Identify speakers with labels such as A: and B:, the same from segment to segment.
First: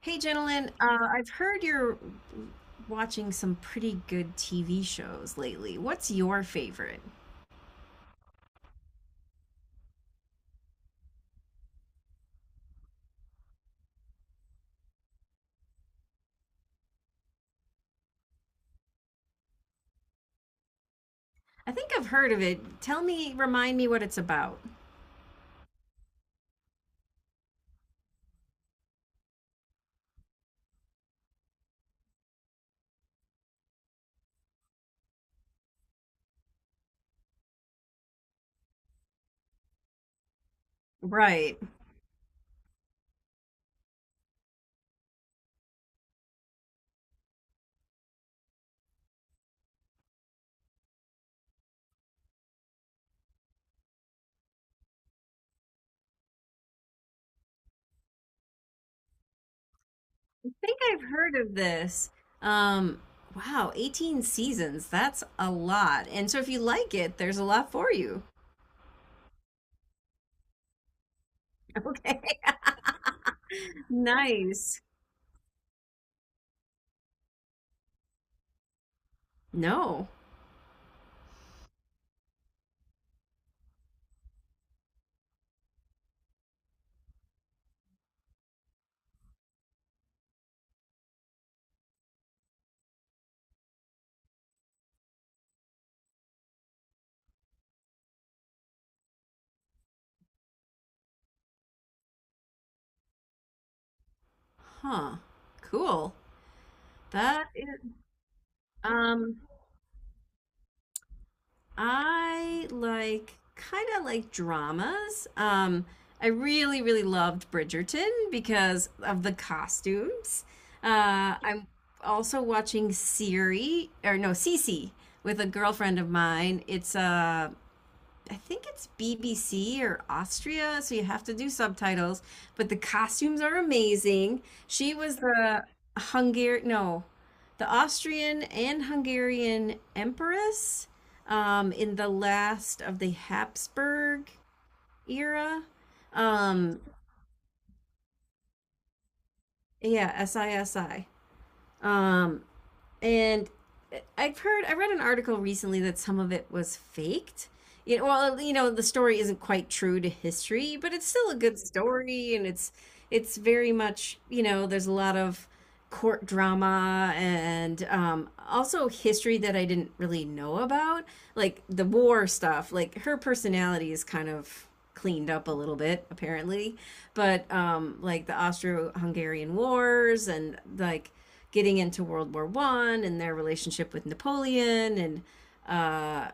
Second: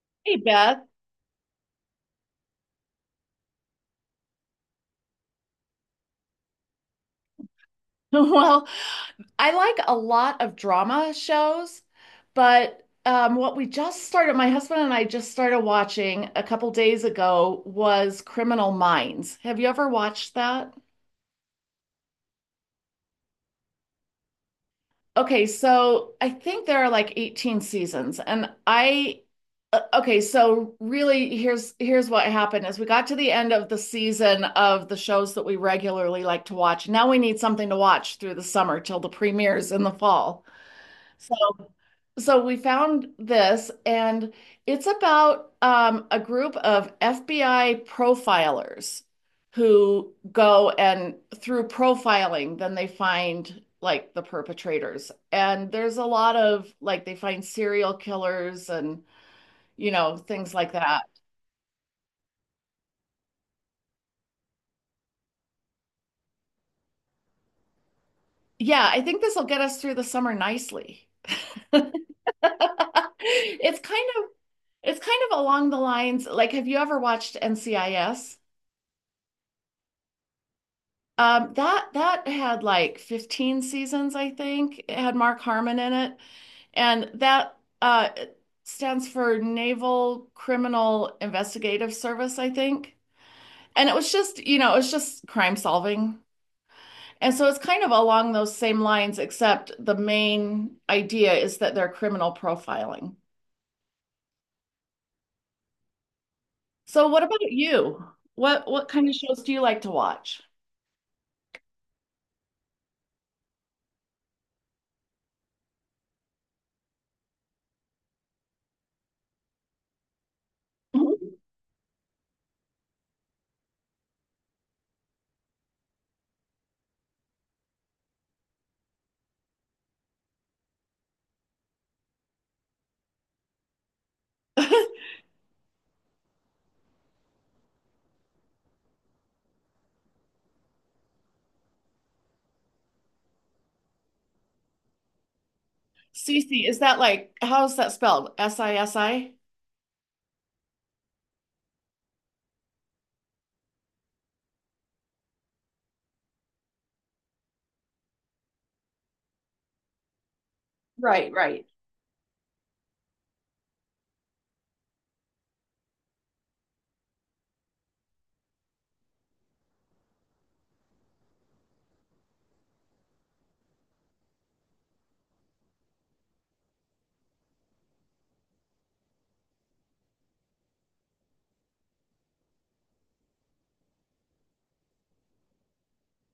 A: Hey,
B: Hey
A: gentlemen,
B: Beth.
A: I've heard you're watching some pretty good TV shows lately. What's your favorite?
B: Well, I like a lot of drama shows, but what we just started, my husband and I just started watching a couple days ago was Criminal Minds. Have you ever watched that?
A: I think I've heard of it. Tell me, remind me what it's about.
B: Okay, so I think there are like 18 seasons, and I okay, so really here's what happened is we got to the end of the season of the shows that we regularly like to watch. Now we need something to watch through the summer till the premieres in the fall. So
A: Right. I
B: So we found this, and it's about a group of FBI profilers who go and through profiling, then they find like the perpetrators. And there's a lot of like they find serial killers and things like
A: think
B: that.
A: I've heard of this. Um, wow, 18 seasons. That's a lot. And so if you like it, there's a lot for you.
B: Yeah, I think this will get us through the summer nicely.
A: Okay.
B: It's kind of
A: Nice.
B: it's kind of along the lines like have you ever watched NCIS?
A: No.
B: That had like 15 seasons, I think. It had Mark Harmon in it, and that uh stands for Naval Criminal Investigative Service, I think. And it was just, it was just crime solving. And so it's kind of along those same lines, except the main idea is that they're criminal profiling.
A: Huh. Cool.
B: So what about
A: That is,
B: you? What kind of
A: um,
B: shows do you like to watch?
A: I like kind of like dramas. I really, really loved Bridgerton because of the costumes.
B: Mhm.
A: I'm also watching Siri, or no, Cece with a girlfriend of mine. It's a I think it's BBC or Austria, so you have to do subtitles. But the costumes are amazing. She was the Hungarian, no, the Austrian and Hungarian empress in the last of the Habsburg era.
B: Sisi,
A: Um,
B: is that like how's that spelled? SISI?
A: yeah, SISI. Um, and I've heard, I read an article recently that some of it was faked. You know, well, you know, the story isn't quite true to history, but it's still
B: Right,
A: a good
B: right.
A: story, and it's very much, you know, there's a lot of court drama and also history that I didn't really know about, like the war stuff. Like her personality is kind of cleaned up a little bit, apparently, but like the Austro-Hungarian wars and like getting into World War One and their relationship with Napoleon and uh,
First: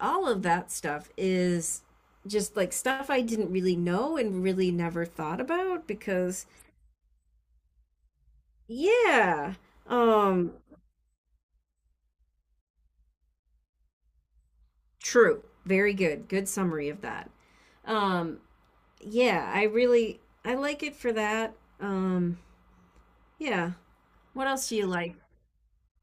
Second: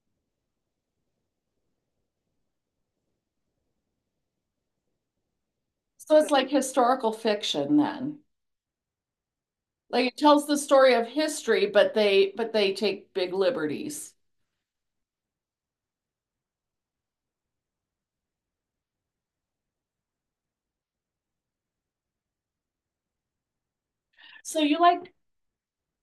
A: all of that stuff is just like stuff I didn't really know and really never thought about
B: So it's
A: because
B: like historical fiction then.
A: yeah.
B: Like it tells
A: Um
B: the story of history, but they take big liberties.
A: True. Very good. Good summary of that. Um yeah, I really I like it for that. Um yeah. What
B: So
A: else do
B: you
A: you
B: like,
A: like?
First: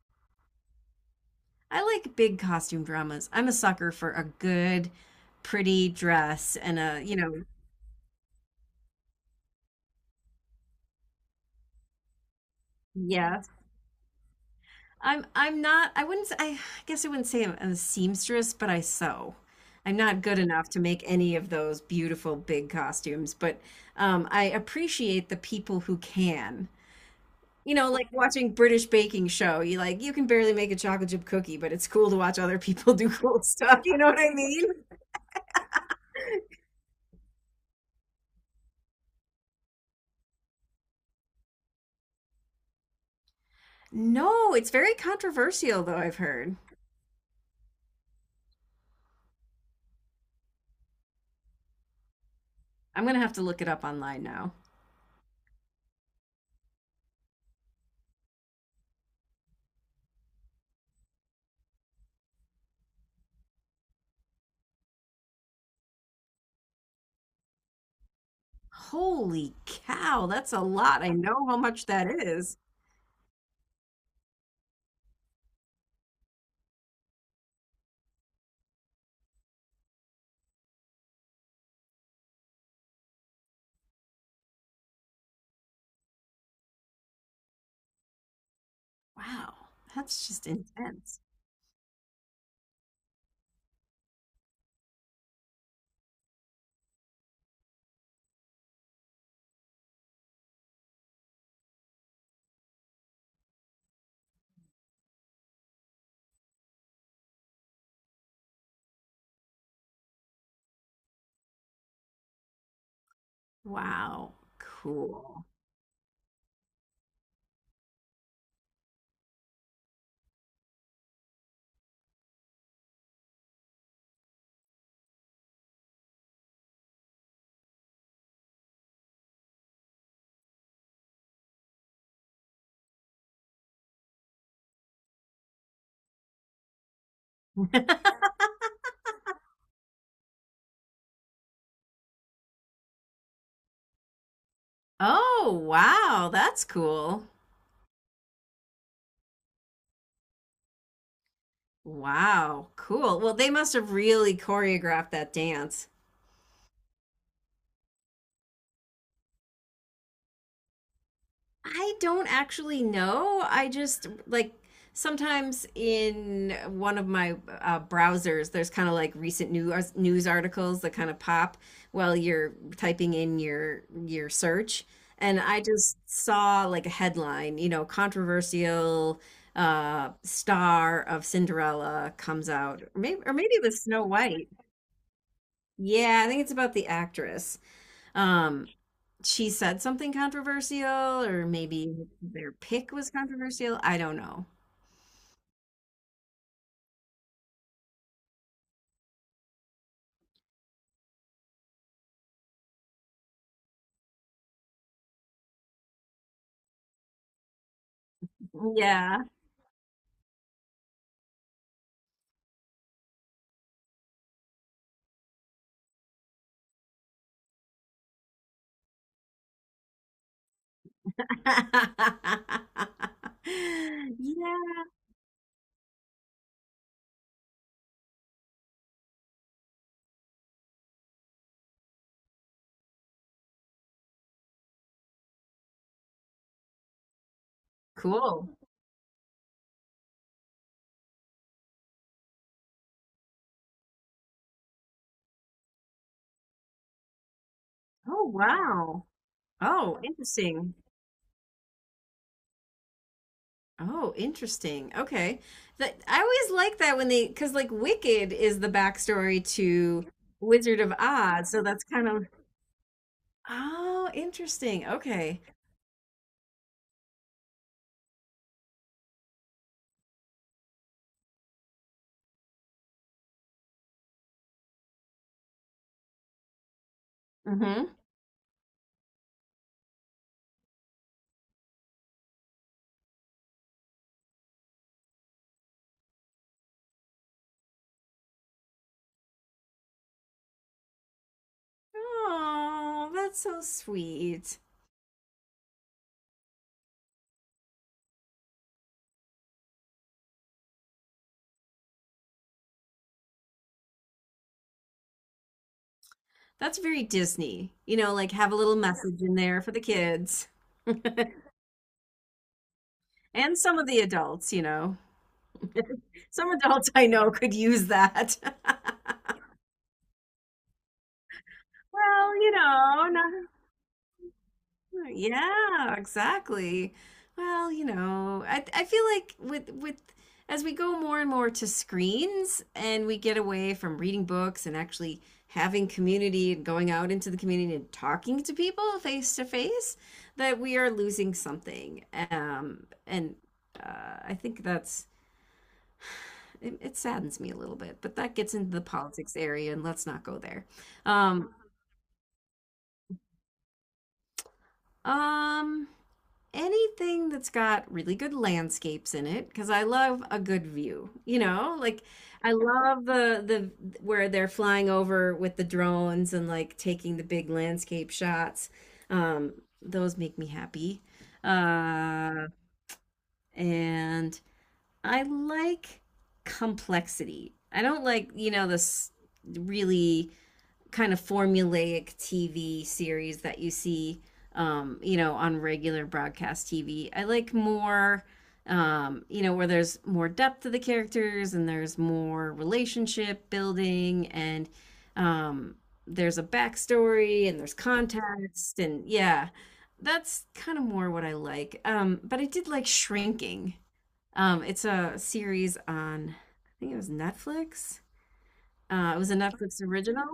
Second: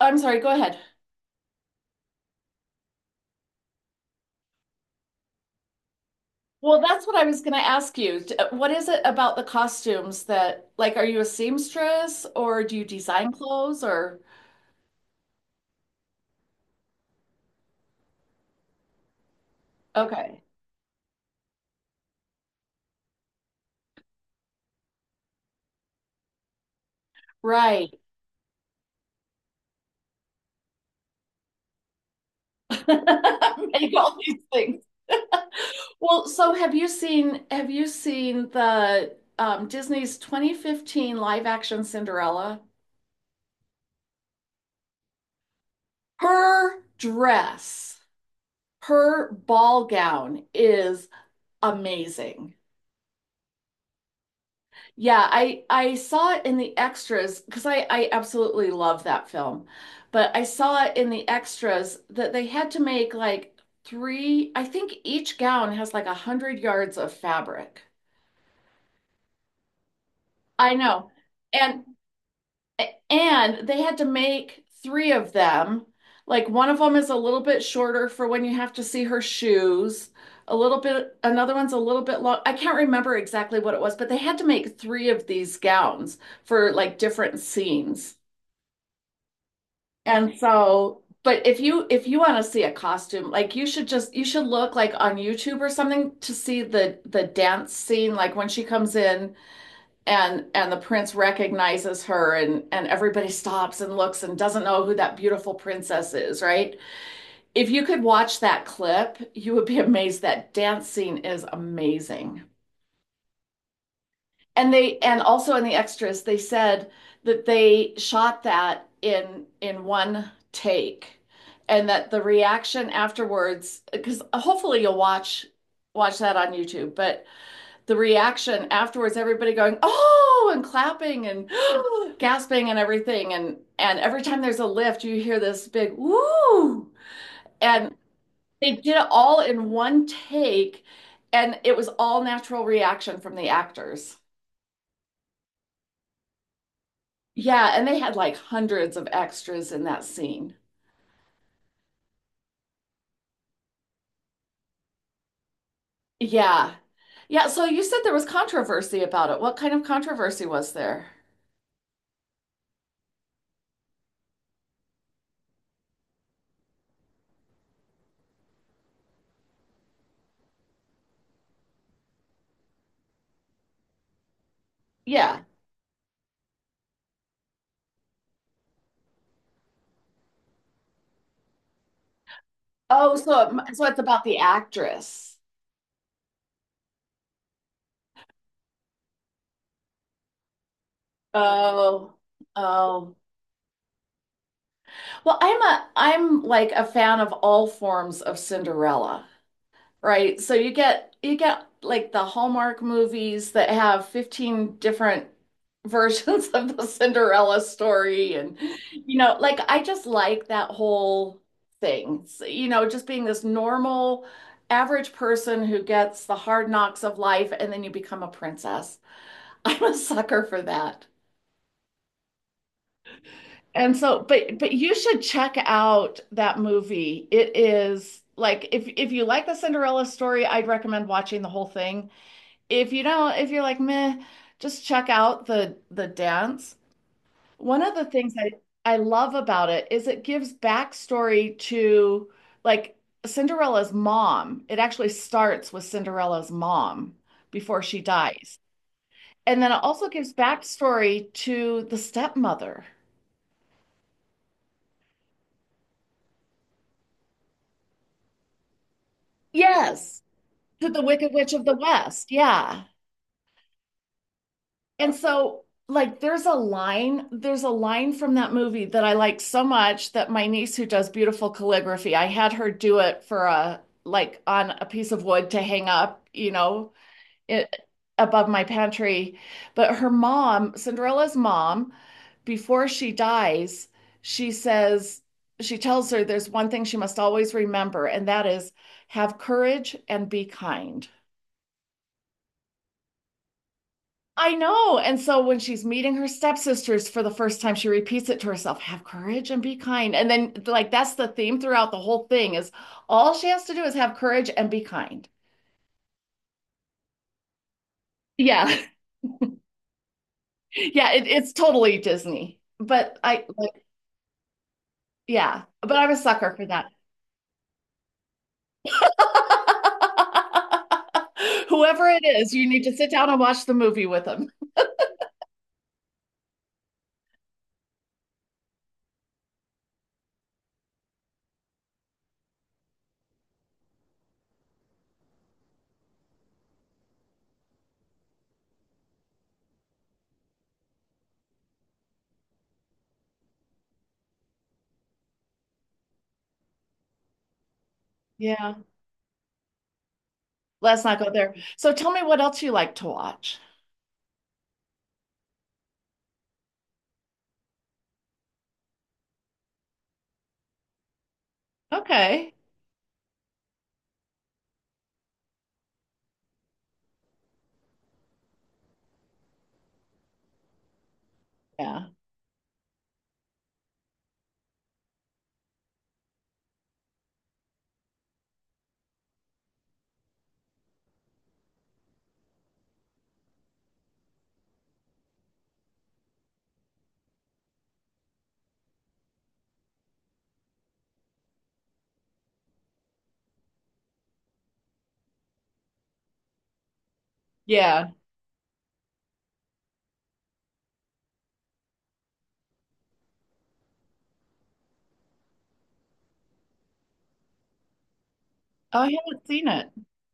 B: I'm sorry, go ahead.
A: I like big costume dramas. I'm a sucker for a good pretty dress and
B: Well,
A: a,
B: that's what
A: you
B: I was
A: know,
B: going to ask you. D- What is it about the costumes that like are you a seamstress or do you design
A: yes,
B: clothes or
A: I guess I wouldn't say I'm a seamstress, but I sew. I'm not good
B: okay.
A: enough to make any of those beautiful big costumes, but I appreciate the people who can. You know,
B: Right.
A: like watching British baking show, you like you can barely make a chocolate chip cookie, but it's cool to watch other people do cool stuff.
B: Make
A: You know
B: all
A: what I
B: these
A: mean?
B: things. Well, so have you seen the Disney's 2015 live action Cinderella?
A: No, it's very controversial though, I've heard.
B: Her dress, her ball gown is amazing.
A: I'm gonna have to look it up online now.
B: Yeah, I saw it in the extras because I absolutely love that film. But I saw it in the extras that they had to make like three, I think each gown has like a hundred yards of fabric.
A: Holy cow, that's a
B: I
A: lot. I
B: know.
A: know how
B: And
A: much that is.
B: And they had to make three of them. Like one of them is a little bit shorter for when you have to see her shoes. A little bit, another one's a little bit long. I can't remember exactly what it was, but they had to make three of these gowns for like different scenes.
A: Wow, that's
B: And
A: just
B: so,
A: intense.
B: but if you want to see a costume, like you should look like on YouTube or something to see the dance scene, like when she comes in and the prince recognizes her and everybody stops and looks and doesn't know who that beautiful princess is, right? If you could watch that clip you would be amazed. That dance scene is amazing.
A: Wow,
B: And they, and
A: cool.
B: also in the extras they said that they shot that in one take, and that the reaction afterwards, because hopefully you'll watch that on YouTube, but the reaction afterwards, everybody going oh and clapping and gasping and everything, and every time there's a lift you hear this big woo. And they did it all in one take, and it was all natural reaction from the actors.
A: Oh, wow, that's cool.
B: Yeah, and they had like hundreds of extras in that scene.
A: Wow, cool. Well, they must have really choreographed that dance.
B: Yeah. Yeah, so you said there was controversy about it. What kind of controversy was there?
A: I don't actually know. I just like sometimes in one of my browsers, there's kind of like recent news articles that kind of pop while you're typing in your search,
B: Yeah.
A: and I just saw like a headline, you know, controversial star of Cinderella comes out, or
B: Oh,
A: maybe or
B: so
A: maybe the
B: it's
A: Snow
B: about the
A: White.
B: actress.
A: Yeah, I think it's about the actress. Um, she said something controversial, or maybe
B: Oh.
A: their pick was
B: Oh.
A: controversial. I don't know.
B: Well, I'm like a fan of all forms of Cinderella, right? So you get like the Hallmark movies that have 15 different versions of the Cinderella story, and
A: Yeah.
B: like I just like that whole thing. So, just being this normal average person who gets the hard knocks of life and then you become a princess. I'm a sucker for that. And so, but
A: Yeah.
B: you should check out that movie. It is like if you like the Cinderella story, I'd recommend watching the whole thing. If you don't, if you're like meh, just check out the dance. One of the things I
A: Cool.
B: I love about it is it gives backstory to like Cinderella's mom. It actually starts with Cinderella's mom before she
A: Oh,
B: dies.
A: wow.
B: And then it
A: Oh,
B: also gives
A: interesting.
B: backstory to the stepmother.
A: Oh, interesting. Okay. That I always like that when they, because like Wicked is the backstory to
B: Yes.
A: Wizard
B: To
A: of
B: the Wicked
A: Oz,
B: Witch
A: so
B: of the
A: that's kind of
B: West. Yeah.
A: oh, interesting.
B: And
A: Okay.
B: so like there's a line from that movie that I like so much that my niece who does beautiful calligraphy, I had her do it for a like on a piece of wood to hang up, it,
A: Mm-hmm.
B: above my pantry. But her mom, Cinderella's mom, before she dies, she says, she tells her there's one thing she must always remember, and that is have courage and be kind.
A: Oh, that's so
B: I
A: sweet.
B: know. And so when she's meeting her stepsisters for the first time, she repeats it to herself, have courage and be kind. And then like that's the theme throughout the whole thing is all she has to do is have courage and be kind.
A: That's very Disney. You know, like have a
B: Yeah.
A: little message in there for the kids
B: Yeah, it's totally Disney. But I
A: and some
B: like,
A: of the adults, you know.
B: yeah, but I'm a
A: Some
B: sucker for that.
A: adults I know could use that.
B: Whoever it
A: Well, you
B: is, you need to
A: know,
B: sit down and
A: not
B: watch the movie with them.
A: yeah, exactly. Well, you know, I feel like with as we go more and more to screens and we get away from reading books and actually having community and going out into the community and talking to people face to face, that we are losing something. And I think that's it, it saddens me a little bit, but that gets into
B: Yeah.
A: the politics area and let's not go there.
B: Let's not go
A: Um,
B: there. So tell me what else you like to watch.
A: um Anything that's got really good landscapes in it because I love a good view. You know, like I
B: Okay.
A: love the where they're flying over with the drones and like taking the big landscape shots. Um, those make me happy.
B: Yeah.
A: Uh, and I like complexity. I don't like, you know, this really kind of formulaic TV series that you see, you know, on regular broadcast TV. I like more, you know, where there's more depth to the characters and there's more relationship building and um, there's a backstory and there's
B: Yeah.
A: context and yeah, that's kind of more what I like. But I did like Shrinking. It's a series on, I think it was Netflix.
B: Oh, I
A: It was a
B: haven't seen
A: Netflix
B: it.
A: original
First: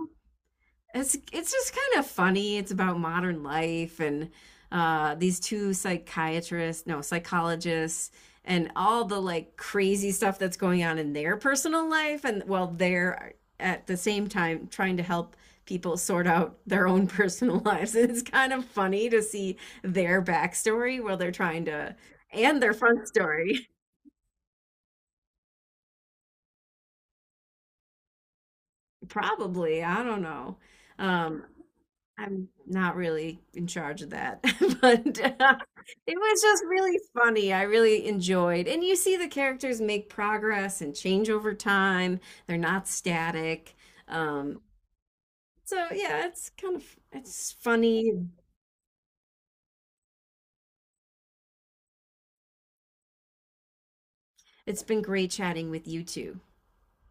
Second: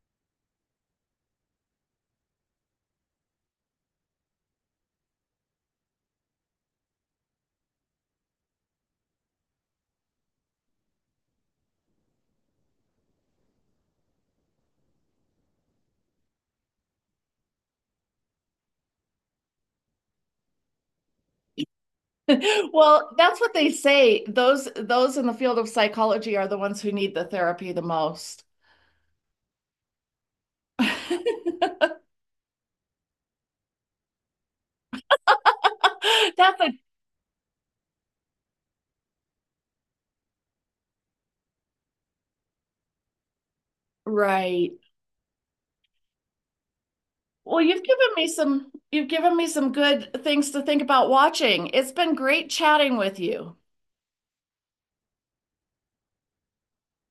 A: it's just kind of funny. It's about modern life and these two psychiatrists, no psychologists, and all the like crazy stuff that's going on in their personal life, and while they're at the same time trying to help people sort out their own personal lives. And it's kind of funny to see their backstory while they're trying to and their front
B: Well, that's what
A: story.
B: they say. Those in the field of psychology are the ones who need the therapy the most.
A: Probably, I don't know. Um, I'm not really in charge of that, but it was
B: That's
A: just
B: a
A: really funny, I really enjoyed and you see the characters make progress and change over time, they're not static, um,
B: right.
A: so yeah, it's kind of it's
B: Well, you've given
A: funny,
B: me some, you've given me some good things to think about watching. It's been great chatting with you.
A: it's been great chatting with you two.